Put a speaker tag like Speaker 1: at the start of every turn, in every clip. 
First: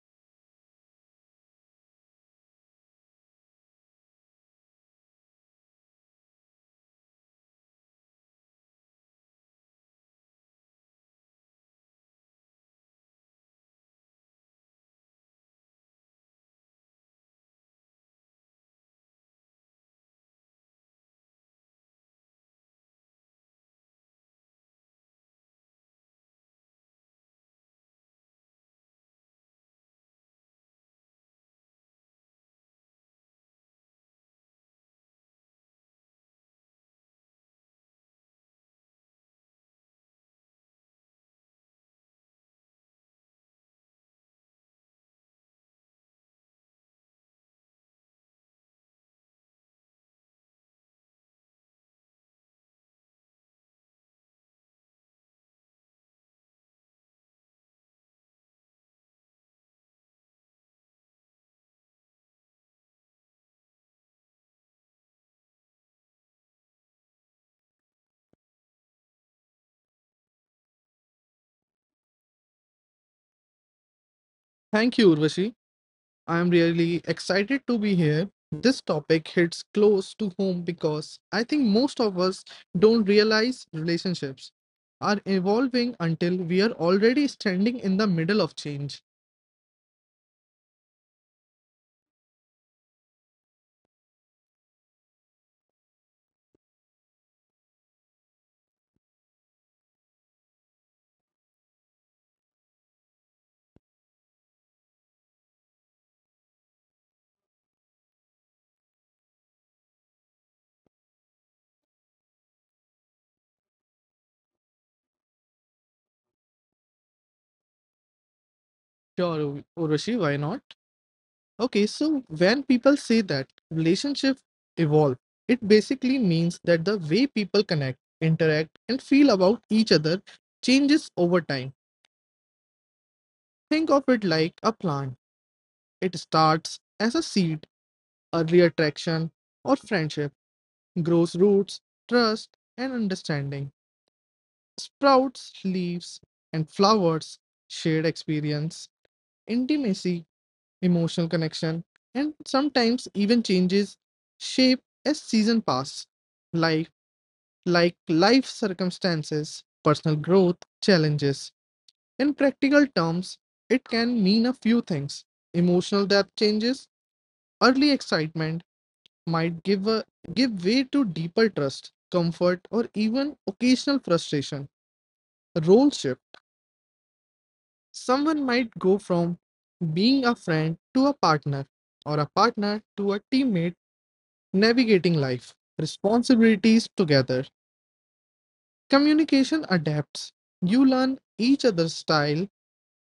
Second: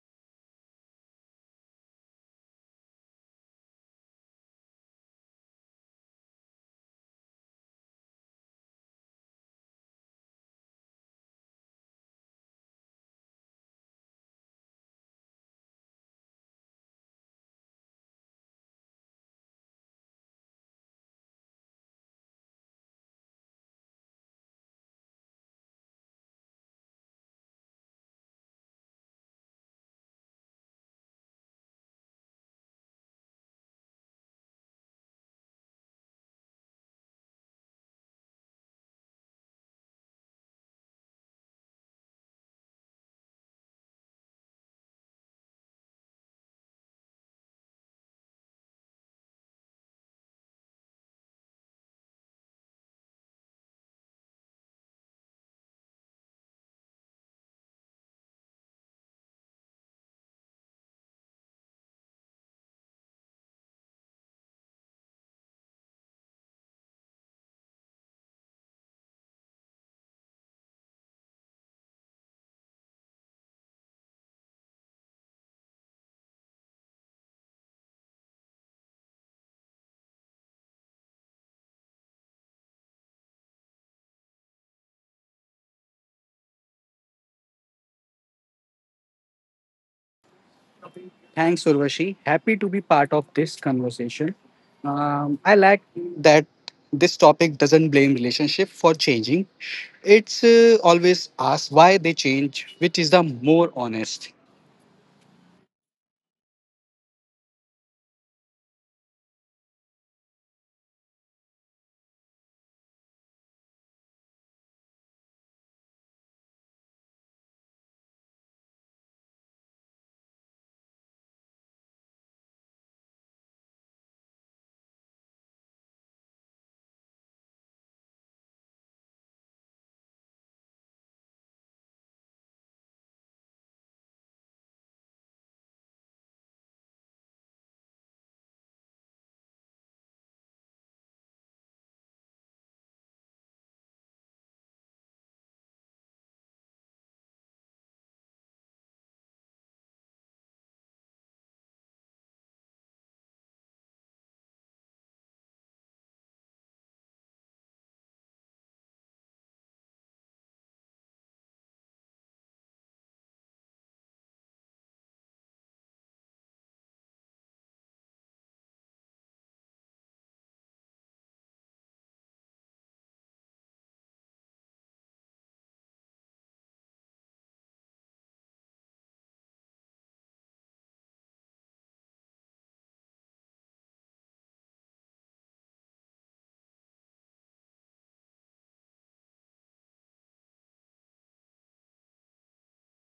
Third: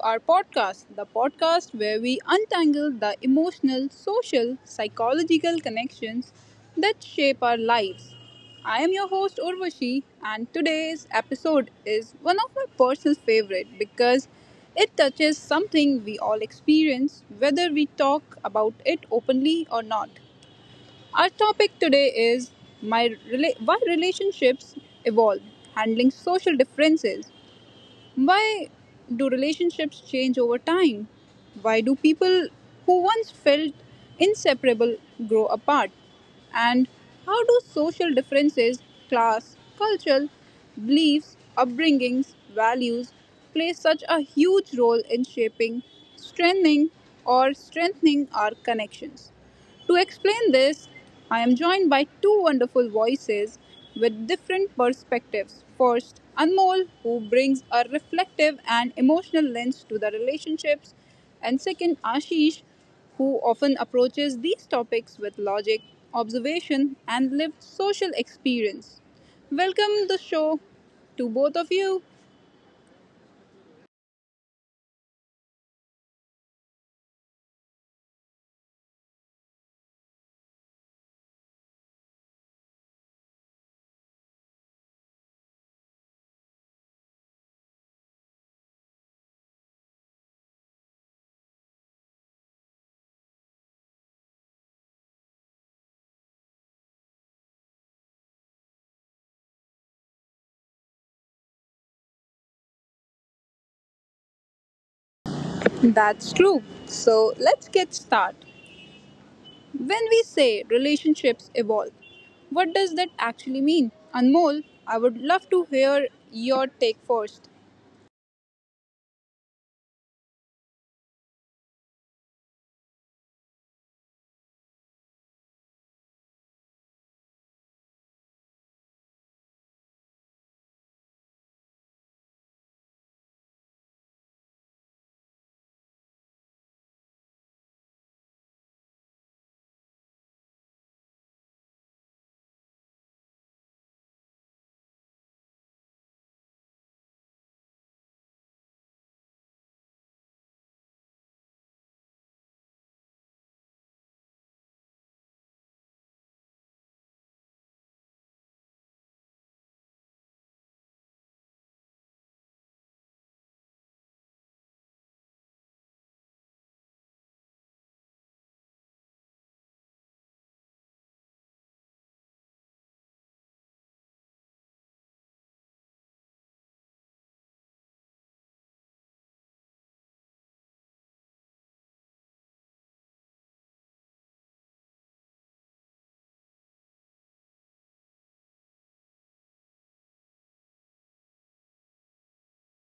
Speaker 1: our podcast, the podcast where we untangle the emotional, social, psychological connections that shape our lives. I am your host, Urvashi, and today's episode is one of my personal favorite because it touches something we all experience, whether we talk about it openly or not. Our topic today is why relationships evolve, handling social differences. Why do relationships change over time? Why do people who once felt inseparable grow apart? And how do social differences, class, cultural beliefs, upbringings, values play such a huge role in shaping, strengthening, or strengthening our connections? To explain this, I am joined by two wonderful voices with different perspectives. First, Anmol, who brings a reflective and emotional lens to the relationships, and second, Ashish, who often approaches these topics with logic, observation, and lived social experience. Welcome the show to both of you.
Speaker 2: Thank you, Urvashi. I am really excited to be here. This topic hits close to home because I think most of us don't realize relationships are evolving until we are already standing in the middle of change.
Speaker 3: Thanks, Urvashi. Happy to be part of this conversation. I like that this topic doesn't blame relationship for changing. It's always asks why they change, which is the more honest.
Speaker 1: That's true. So let's get started. When we say relationships evolve, what does that actually mean? Anmol, I would love to hear your take first.
Speaker 2: Sure, Urvashi, why not? Okay, so when people say that relationships evolve, it basically means that the way people connect, interact, and feel about each other changes over time. Think of it like a plant. It starts as a seed, early attraction, or friendship, grows roots, trust, and understanding. Sprouts, leaves, and flowers shared experience, intimacy, emotional connection, and sometimes even changes shape as season pass. Life, like life circumstances, personal growth, challenges. In practical terms, it can mean a few things. Emotional depth changes. Early excitement might give way to deeper trust, comfort, or even occasional frustration. Role shift. Someone might go from being a friend to a partner, or a partner to a teammate, navigating life, responsibilities together. Communication adapts. You learn each other's style,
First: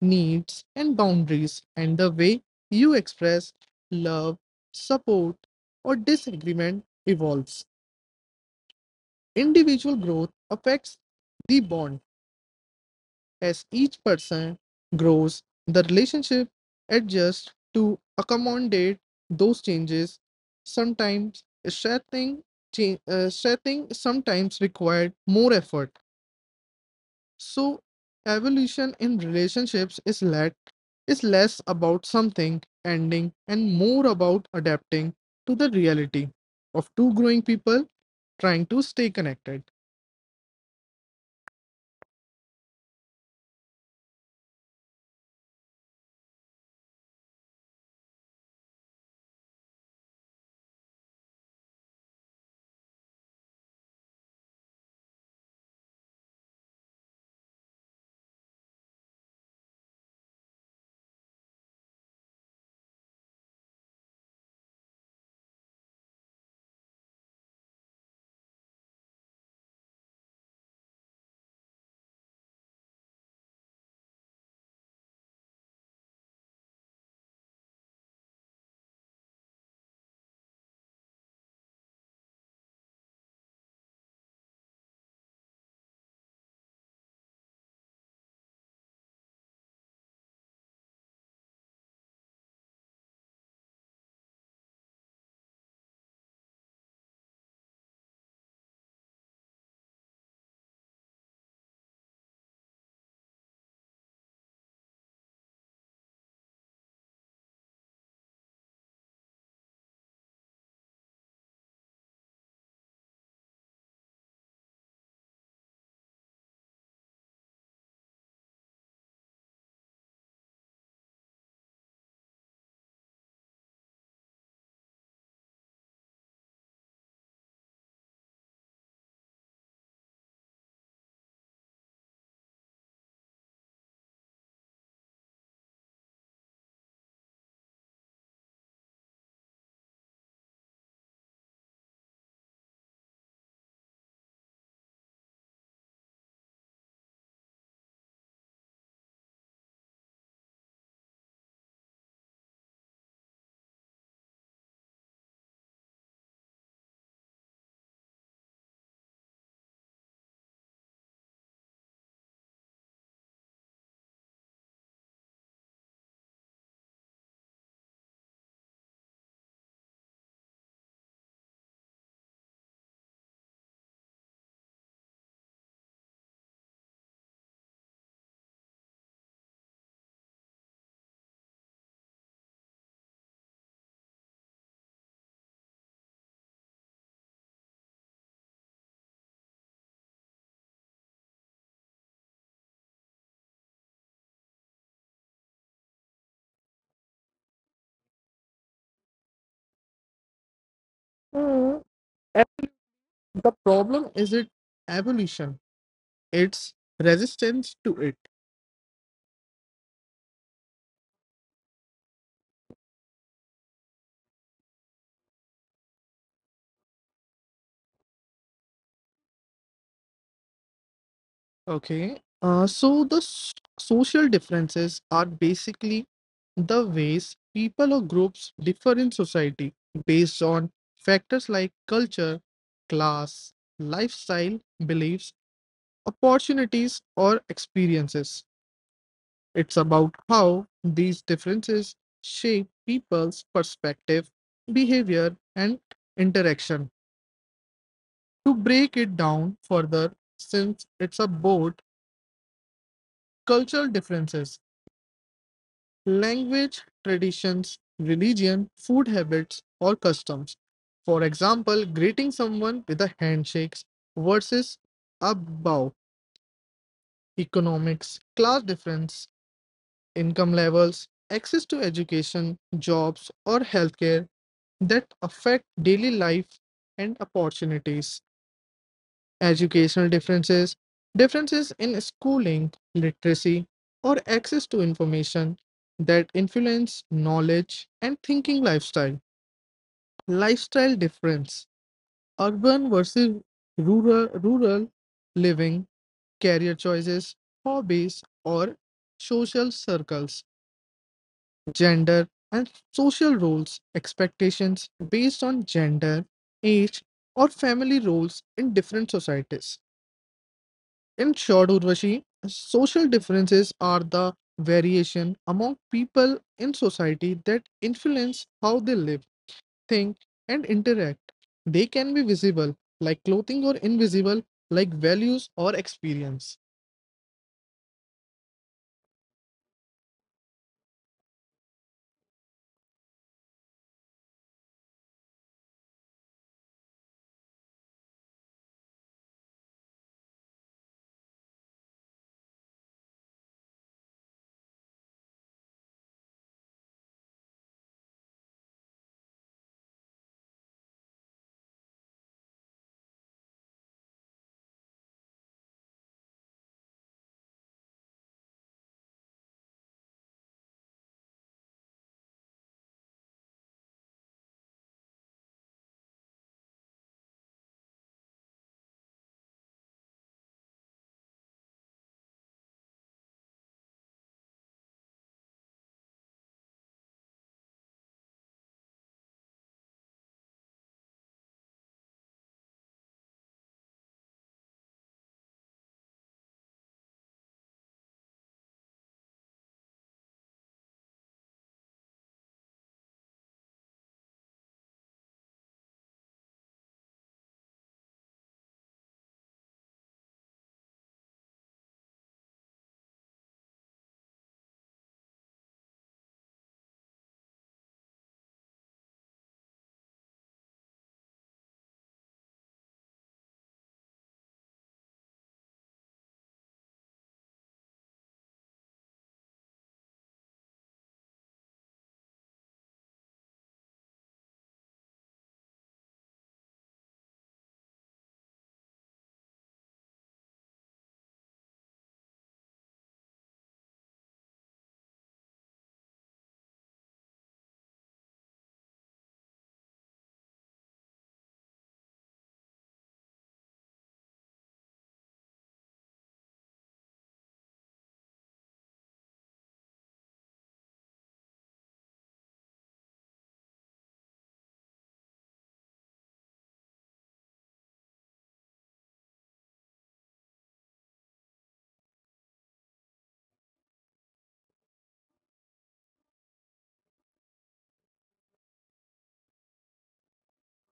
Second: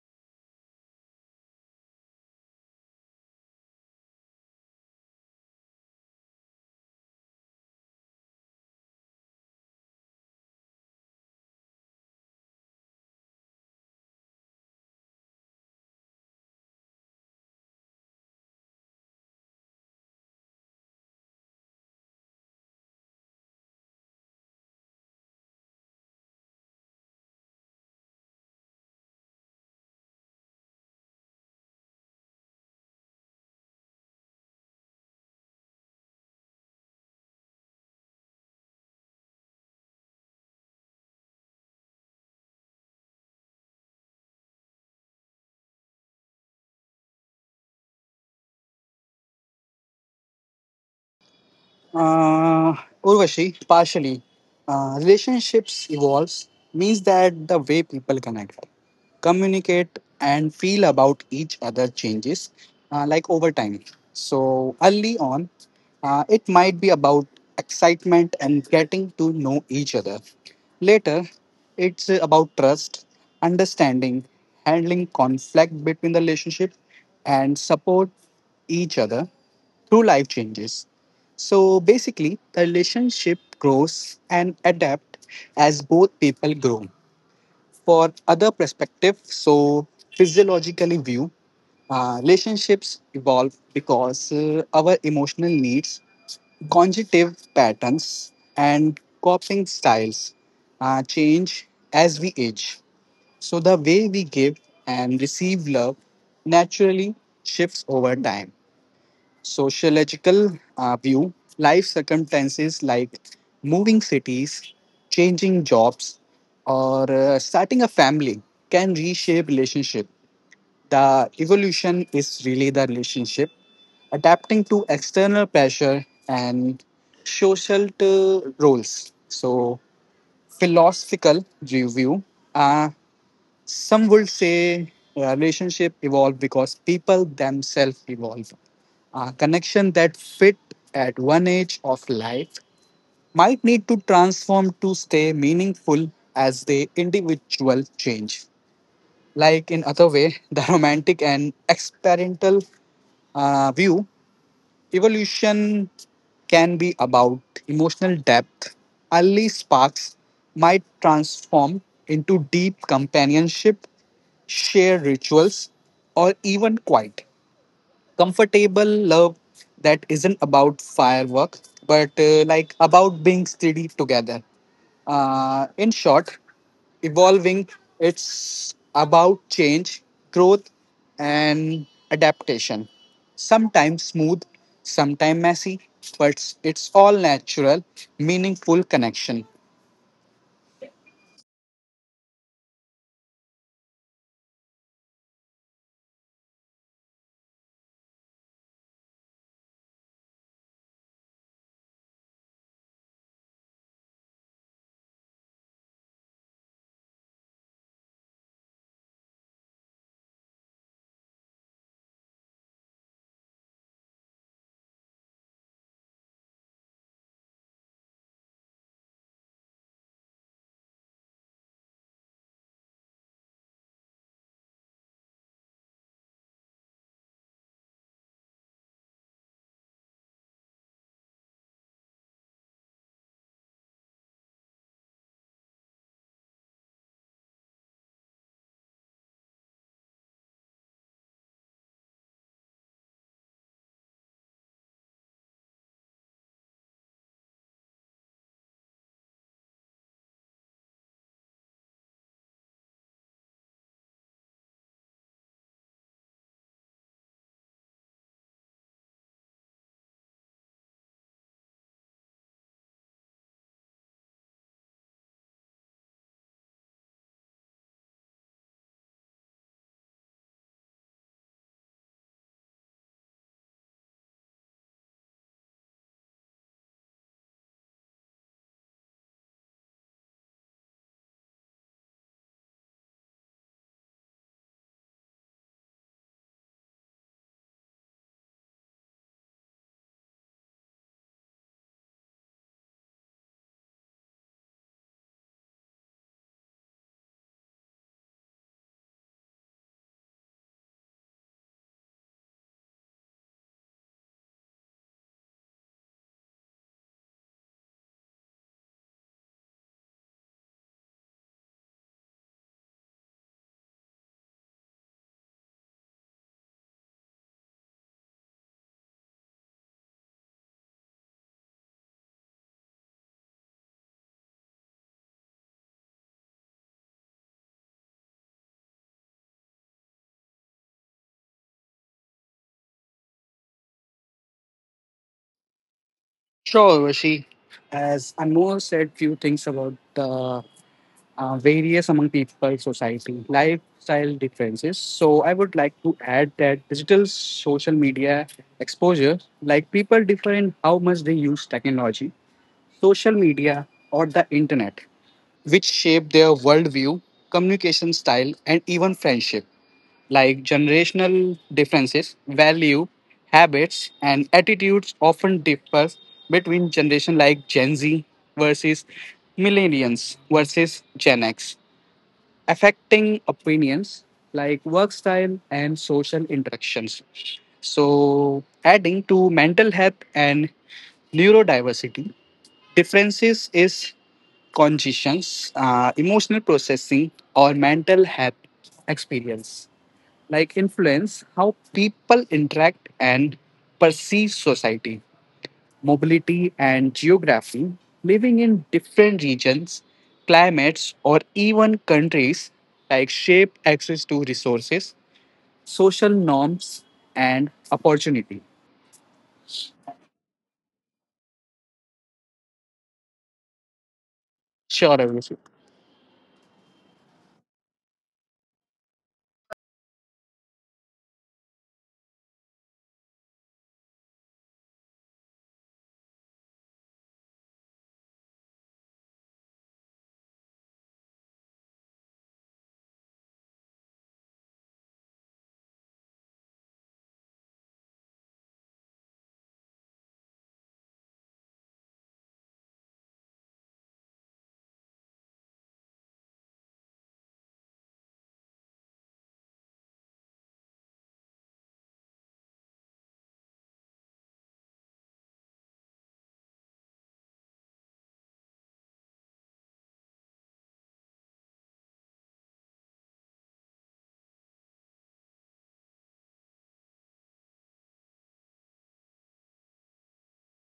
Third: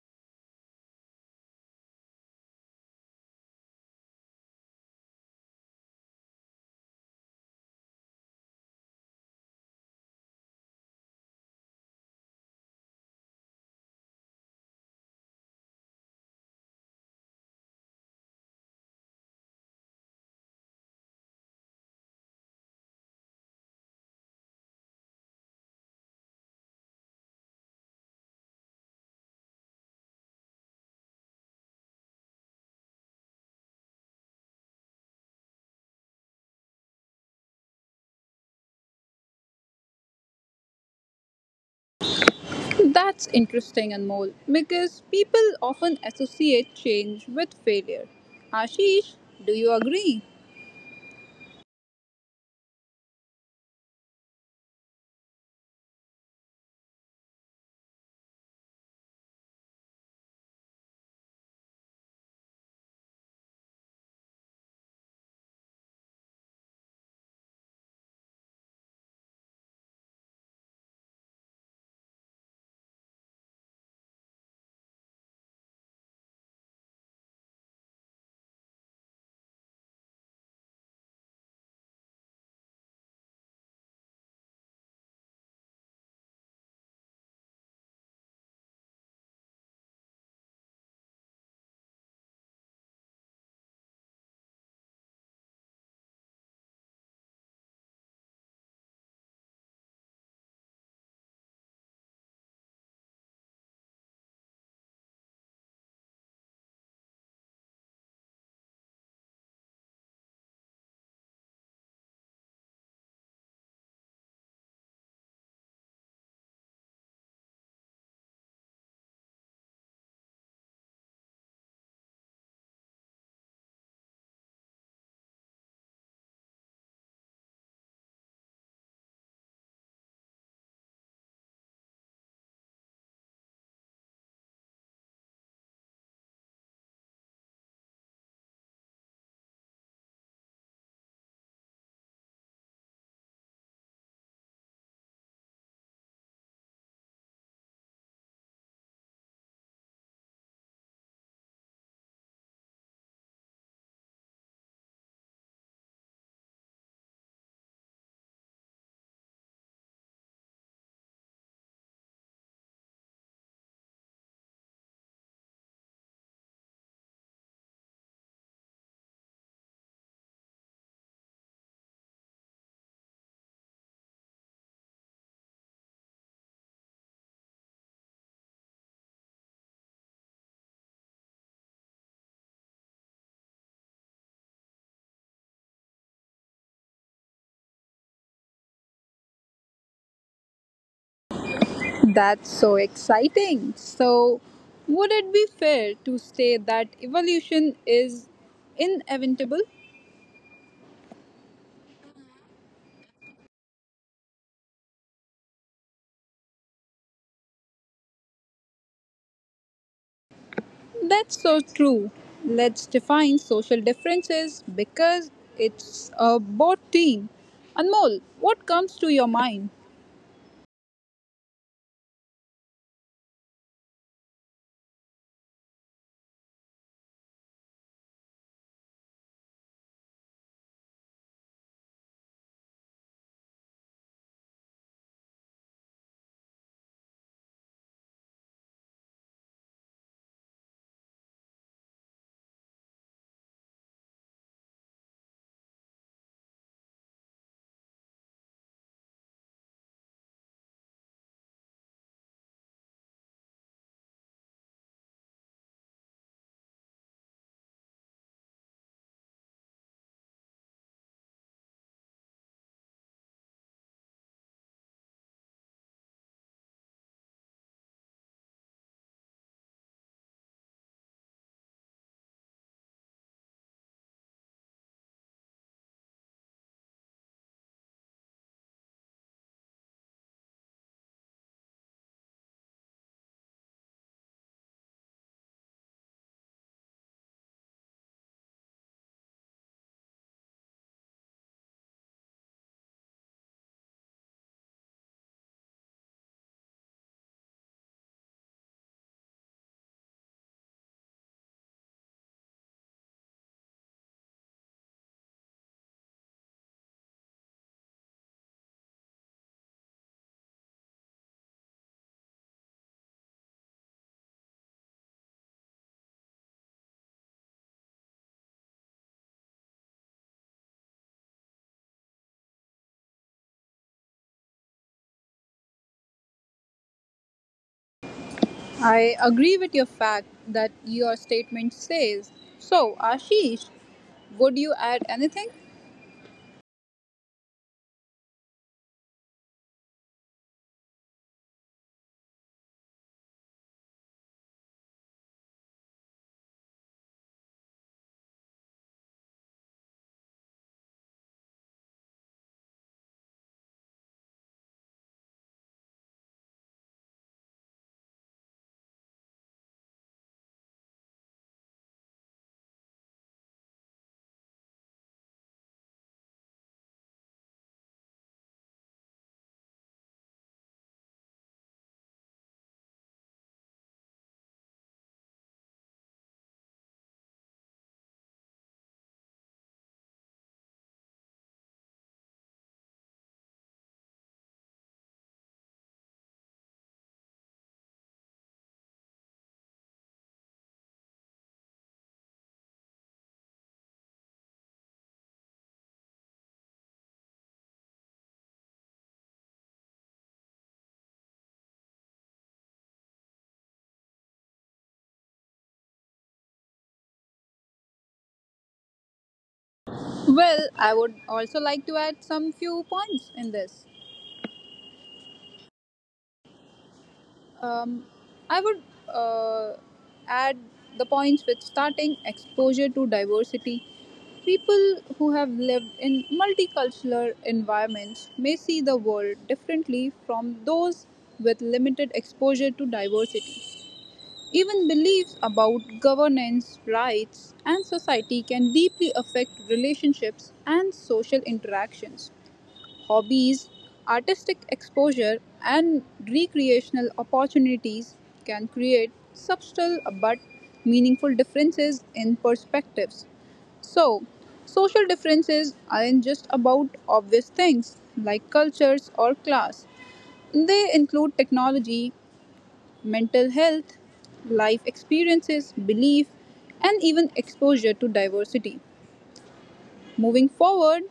Speaker 2: needs, and boundaries, and the way you express love, support, or disagreement evolves. Individual growth affects the bond. As each person grows, the relationship adjusts to accommodate those changes, sometimes setting sometimes required more effort. So evolution in relationships is less about something ending and more about adapting to the reality of two growing people trying to stay connected.
Speaker 1: That's interesting, Anmol, because people often associate change with failure. Ashish, do you agree?
Speaker 3: Uh, Urvashi, partially. Relationships evolves means that the way people connect, communicate, and feel about each other changes, like over time. So early on, it might be about excitement and getting to know each other. Later, it's about trust, understanding, handling conflict between the relationship, and support each other through life changes. So basically, the relationship grows and adapt as both people grow. For other perspective, so physiologically view, relationships evolve because our emotional needs, conjunctive patterns, and coping styles change as we age. So the way we give and receive love naturally shifts over time, sociological view, life circumstances like moving cities, changing jobs, or starting a family can reshape relationship. The evolution is really the relationship, adapting to external pressure and social roles. So philosophical review. uh, some would say relationship evolve because people themselves evolve. A connection that fit at one age of life might need to transform to stay meaningful as the individual change. Like in other way, the romantic and experimental view. Evolution can be about emotional depth. Early sparks might transform into deep companionship, shared rituals, or even quiet comfortable love that isn't about firework but like about being steady together, in short, evolving, it's about change, growth, and adaptation, sometimes smooth, sometimes messy, but it's all natural meaningful connection.
Speaker 1: That's so exciting. So, would it be fair to say that evolution is inevitable?
Speaker 2: Mm. And the problem is it evolution, its resistance to it.
Speaker 1: That's so true. Let's define social differences because it's a both team. Anmol, what comes to your mind?
Speaker 2: Okay. So social differences are basically the ways people or groups differ in society based on factors like culture, class, lifestyle, beliefs, opportunities, or experiences. It's about how these differences shape people's perspective, behavior, and interaction. To break it down further, since it's a board. Cultural differences, language, traditions, religion, food habits, or customs. For example, greeting someone with a handshake versus a bow. Economics, class difference, income levels, access to education, jobs, or healthcare that affect daily life and opportunities. Educational differences, differences in schooling, literacy, or access to information that influence knowledge and thinking lifestyle. Lifestyle difference, urban versus rural living, career choices, hobbies, or social circles. Gender and social roles, expectations based on gender, age, or family roles in different societies. In short, Urvashi, social differences are the variation among people in society that influence how they live, think, and interact. They can be visible, like clothing, or invisible, like values or experience.
Speaker 1: I agree with your fact that your statement says. So, Ashish, would you add anything?
Speaker 3: Sure, Rishi. As Anmol said few things about the varies among people, society, lifestyle differences. So, I would like to add that digital social media exposure, like people differ in how much they use technology, social media, or the internet, which shape their worldview, communication style, and even friendship. Like generational differences, value, habits, and attitudes often differ between generation like Gen Z versus millennials versus Gen X, affecting opinions like work style and social interactions. So, adding to mental health and neurodiversity, differences is conditions, emotional processing, or mental health experience, like influence how people interact and perceive society, mobility, and geography, living in different regions, climates, or even countries like shape access to resources, social norms, and opportunity.
Speaker 1: Well, I would also like to add some few points in this.
Speaker 3: Sure, Abhishek.
Speaker 1: Um, I would uh, add the points with starting exposure to diversity. People who have lived in multicultural environments may see the world differently from those with limited exposure to diversity. Even beliefs about governance, rights, and society can deeply affect relationships and social interactions. Hobbies, artistic exposure, and recreational opportunities can create subtle but meaningful differences in perspectives. So, social differences aren't just about obvious things like cultures or class, they include technology, mental health, life experiences, belief, and even exposure to diversity. Moving forward,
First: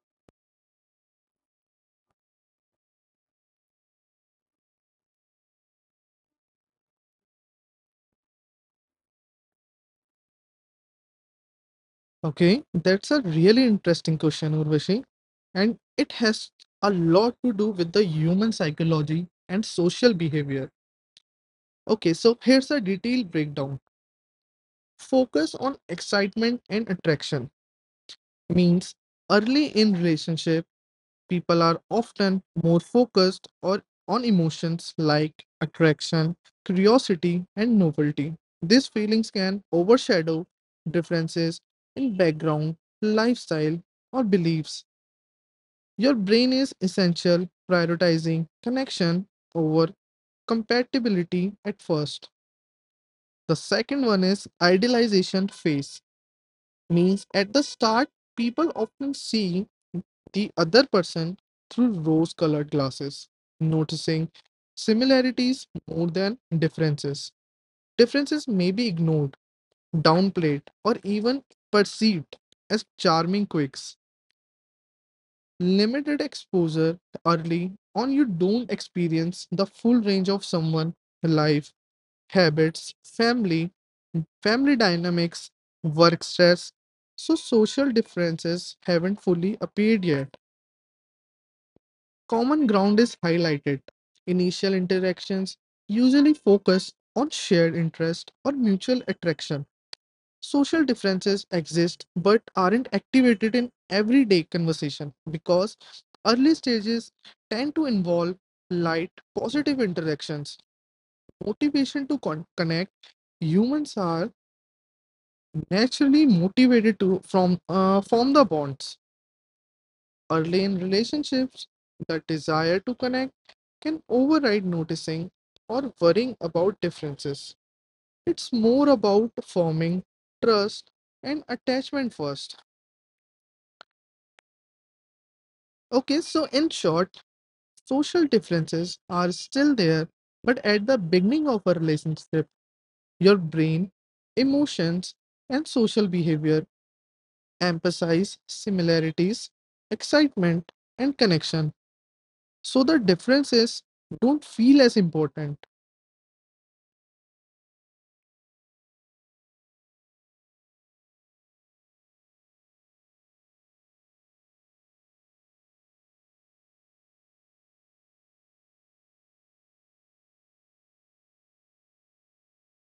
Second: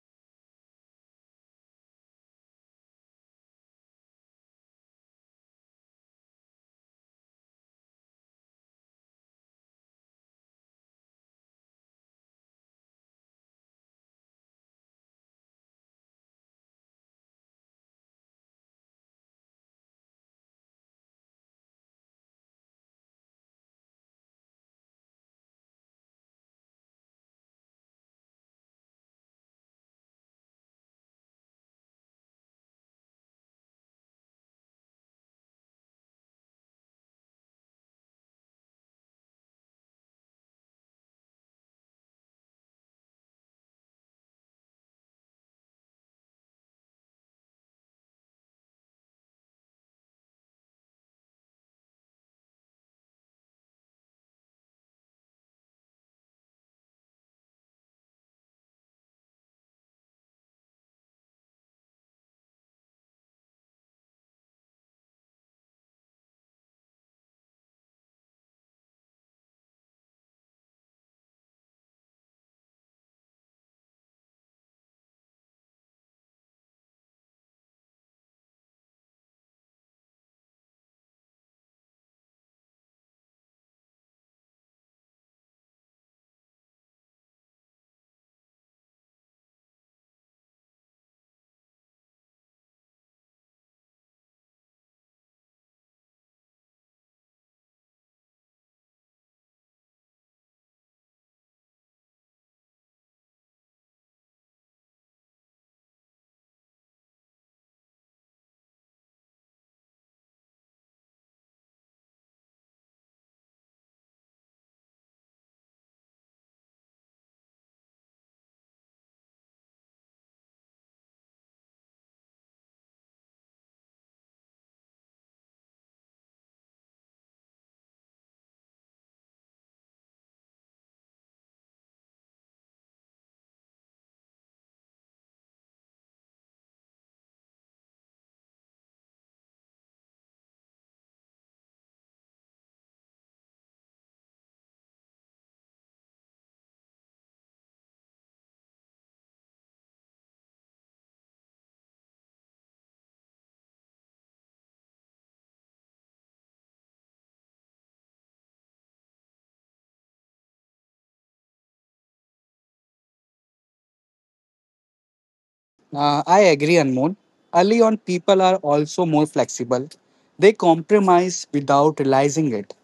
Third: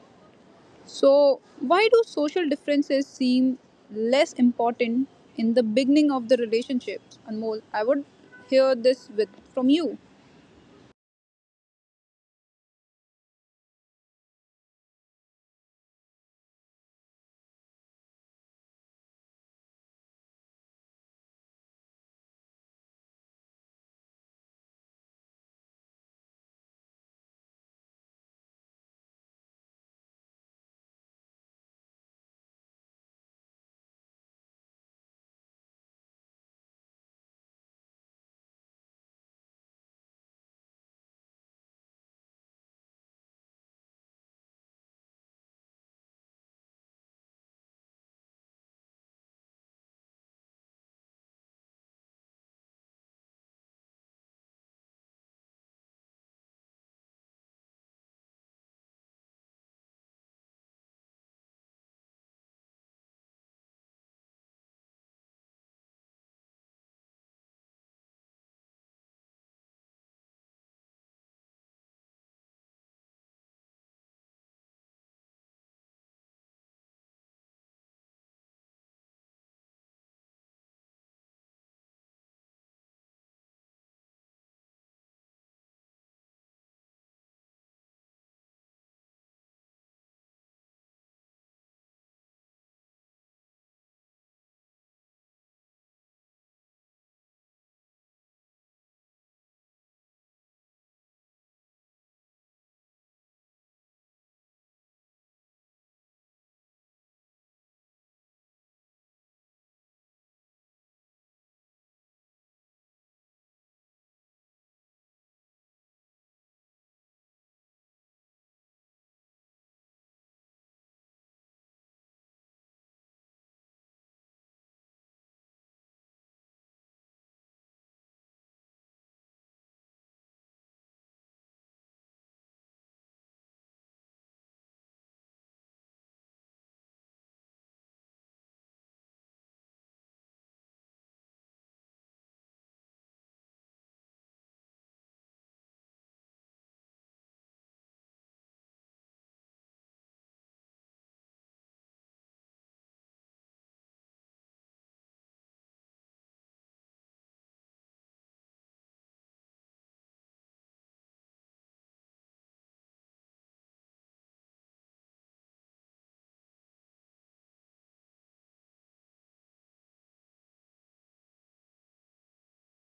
Speaker 1: so, why do social differences seem less important in the beginning of the relationships? Anmol, I would hear this with from you.
Speaker 2: Okay, that's a really interesting question, Urvashi, and it has a lot to do with the human psychology and social behavior. Okay, so here's a detailed breakdown. Focus on excitement and attraction means early in relationship people are often more focused or on emotions like attraction, curiosity, and novelty. These feelings can overshadow differences in background, lifestyle, or beliefs. Your brain is essential prioritizing connection over compatibility at first. The second one is idealization phase means at the start, people often see the other person through rose colored glasses, noticing similarities more than differences. Differences may be ignored, downplayed, or even perceived as charming quirks. Limited exposure early on, you don't experience the full range of someone's life habits, family dynamics, work stress. So, social differences haven't fully appeared yet. Common ground is highlighted. Initial interactions usually focus on shared interest or mutual attraction. Social differences exist but aren't activated in everyday conversation because early stages tend to involve light, positive interactions. Motivation to connect, humans are naturally motivated to from form the bonds early in relationships. The desire to connect can override noticing or worrying about differences. It's more about forming trust and attachment first. Okay, so in short, social differences are still there, but at the beginning of a relationship your brain, emotions, and social behavior emphasize similarities, excitement, and connection. So the differences don't feel as important.
Speaker 3: I agree, Anmol. Early on, people are also more flexible. They compromise without realizing it.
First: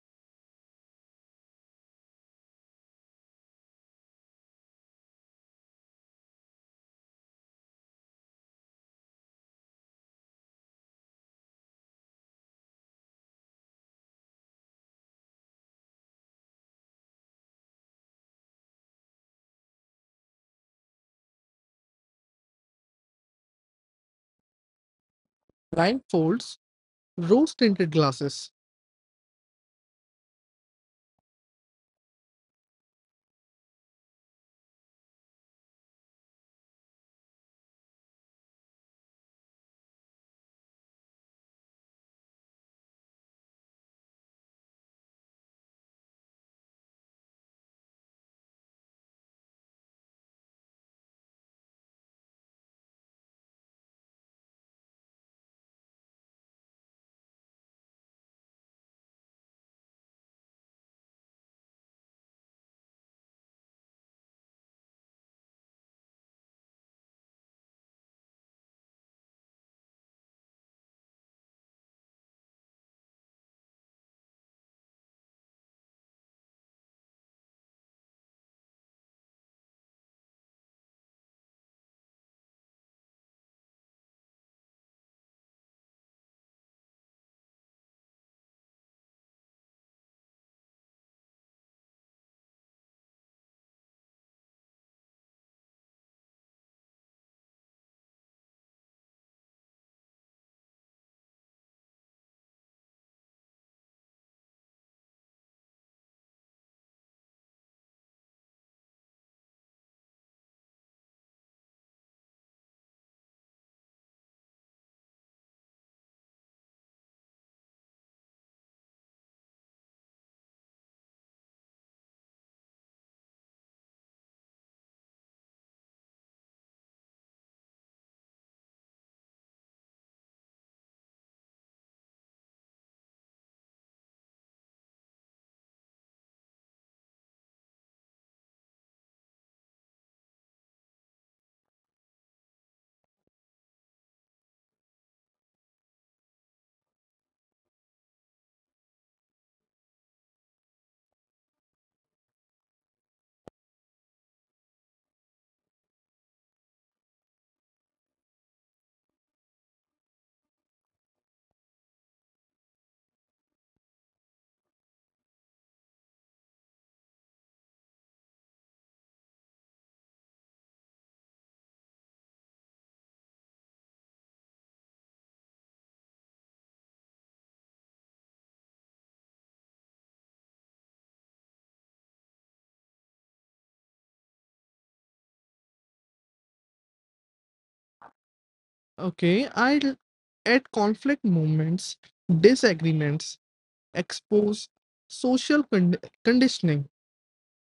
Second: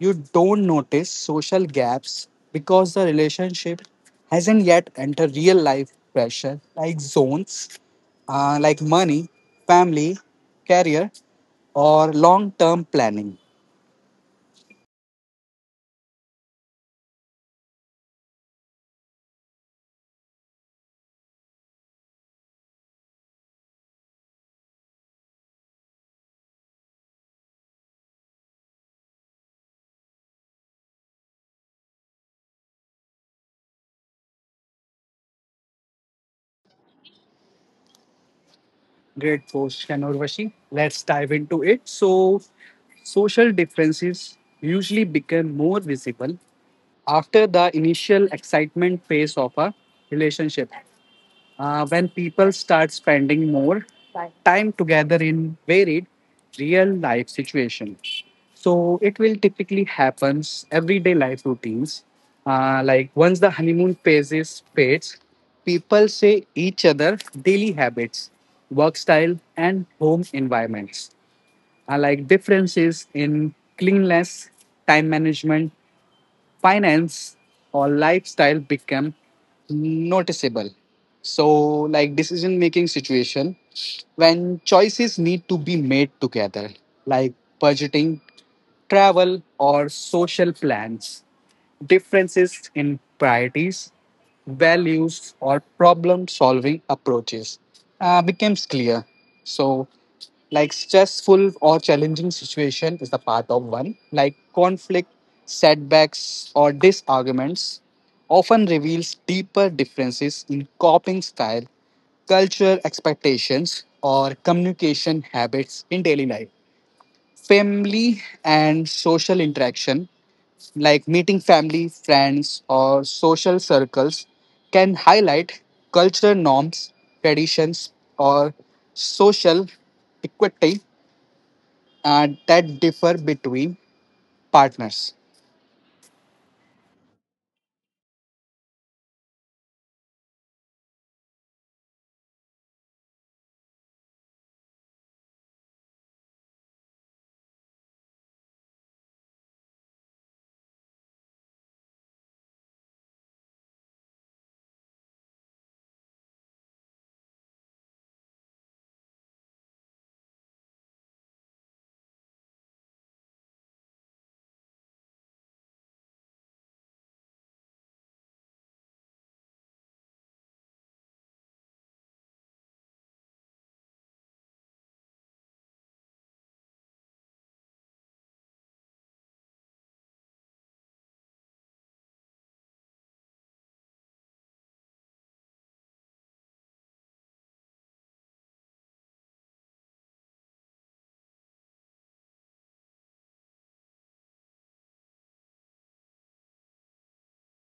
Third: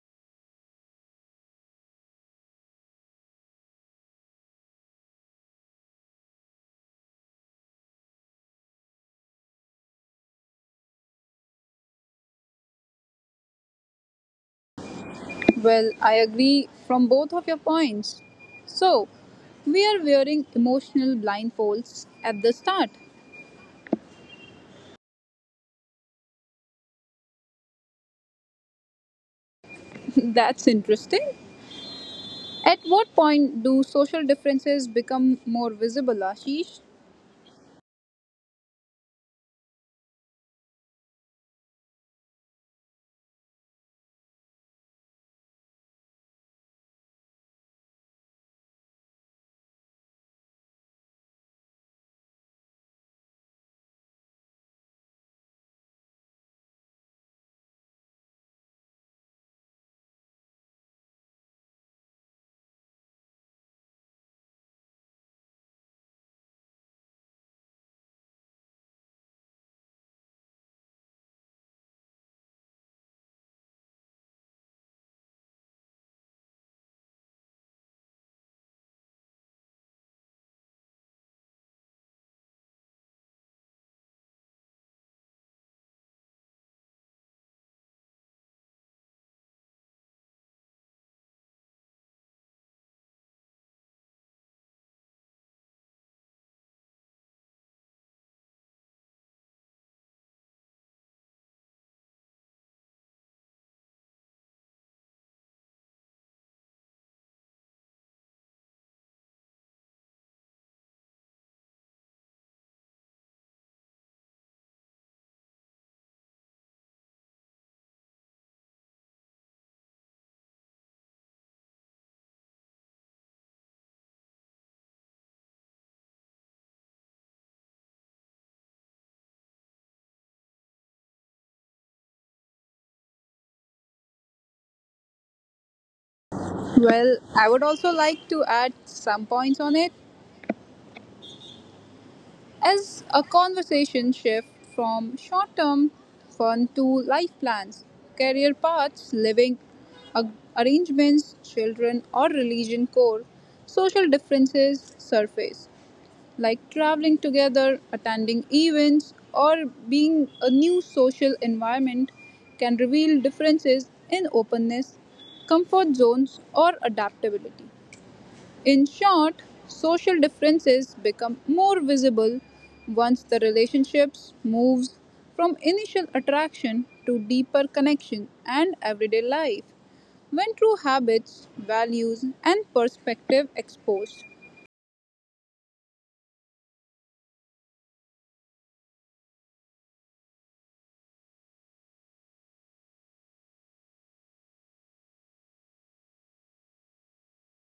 Speaker 3: You don't notice social gaps because the relationship hasn't yet entered real life pressure like zones, like money, family, career, or long term planning.
Speaker 1: Well, I agree from both of your points. So, we are wearing emotional blindfolds at the start.
Speaker 2: Blindfolds, rose tinted glasses.
Speaker 1: That's interesting. At what point do social differences become more visible, Ashish?
Speaker 3: Great question, Urvashi. Let's dive into it. So, social differences usually become more visible after the initial excitement phase of a relationship. When people start spending more time together in varied real life situations. So it will typically happens everyday life routines. Like once the honeymoon phase is fades, people say each other daily habits, work style, and home environments. Like differences in cleanliness, time management, finance or lifestyle become noticeable, so like decision making situation when choices need to be made together, like budgeting, travel, or social plans, differences in priorities, values, or problem solving approaches becomes clear. So, like stressful or challenging situation is the part of one, like conflict, setbacks, or disarguments often reveals deeper differences in coping style, cultural expectations, or communication habits in daily life. Family and social interaction like meeting family, friends, or social circles can highlight cultural norms, traditions, or social equity that differ between partners.
Speaker 1: Well, I would also like to add some points on it. As a conversation shift from short term fun to life plans, career paths, arrangements, children, or religion core, social differences surface, like traveling together, attending events, or being a new social environment can reveal differences in openness, comfort zones, or adaptability. In short, social differences become more visible once the relationships moves from initial attraction to deeper connection and everyday life, when true habits, values and perspective exposed.
Speaker 2: Okay, I will add conflict moments, disagreements, expose social con- conditioning.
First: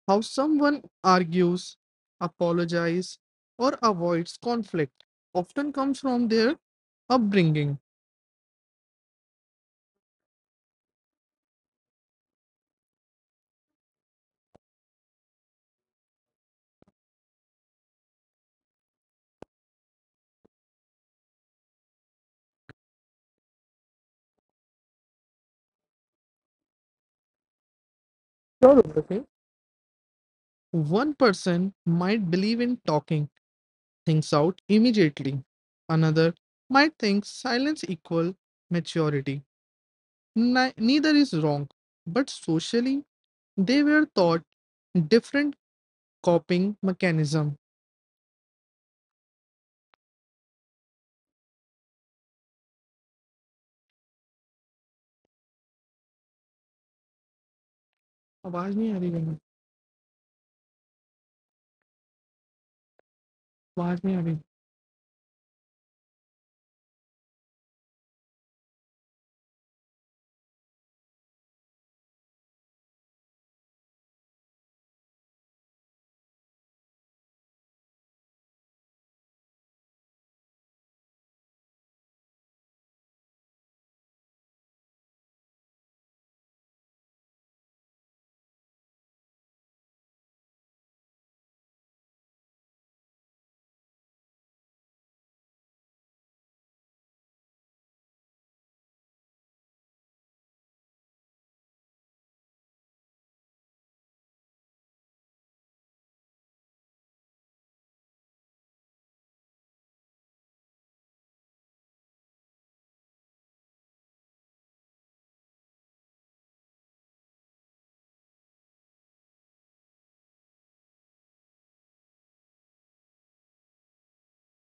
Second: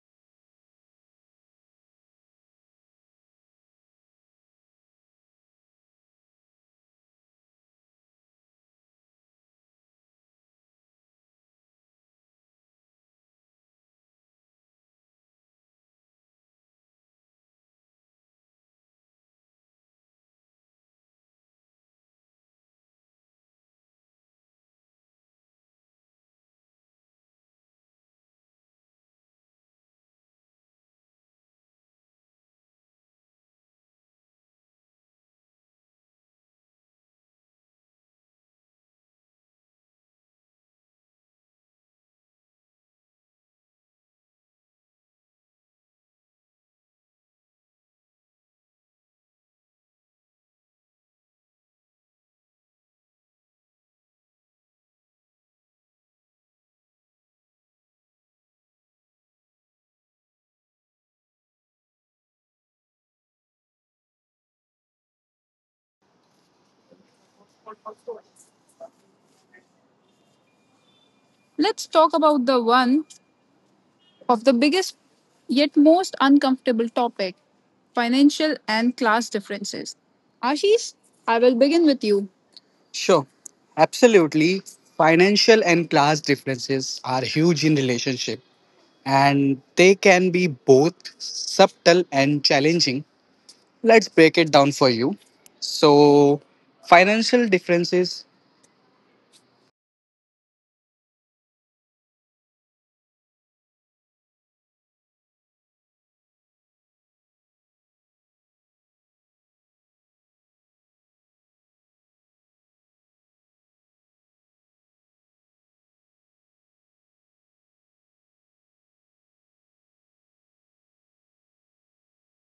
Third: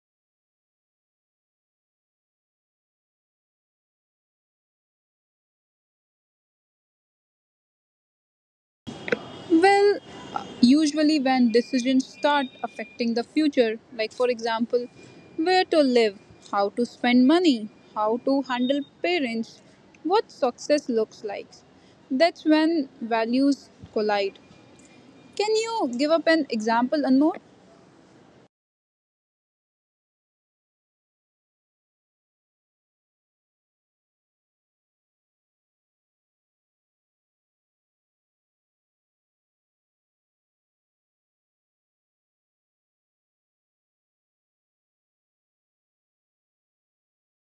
Speaker 2: How someone argues, apologizes, or avoids conflict often comes from their upbringing.
Speaker 1: Well, usually when decisions start affecting the future, like for example, where to live, how to spend money, how to handle parents, what success looks like, that's when values collide. Can you give up an example, Anmol?
Speaker 2: Sure, okay. One person might believe in talking things out immediately. Another might think silence equal maturity. Neither is wrong, but socially they were taught different coping mechanism. आवाज नहीं आ रही है, आवाज नहीं आ रही।
Speaker 3: Let's talk about the one of the biggest yet most uncomfortable topic, financial and class differences. Ashish, I will begin with you. Sure, absolutely. Financial and class differences are huge in relationship and they can be both subtle and challenging. Let's break it down for you. So, financial differences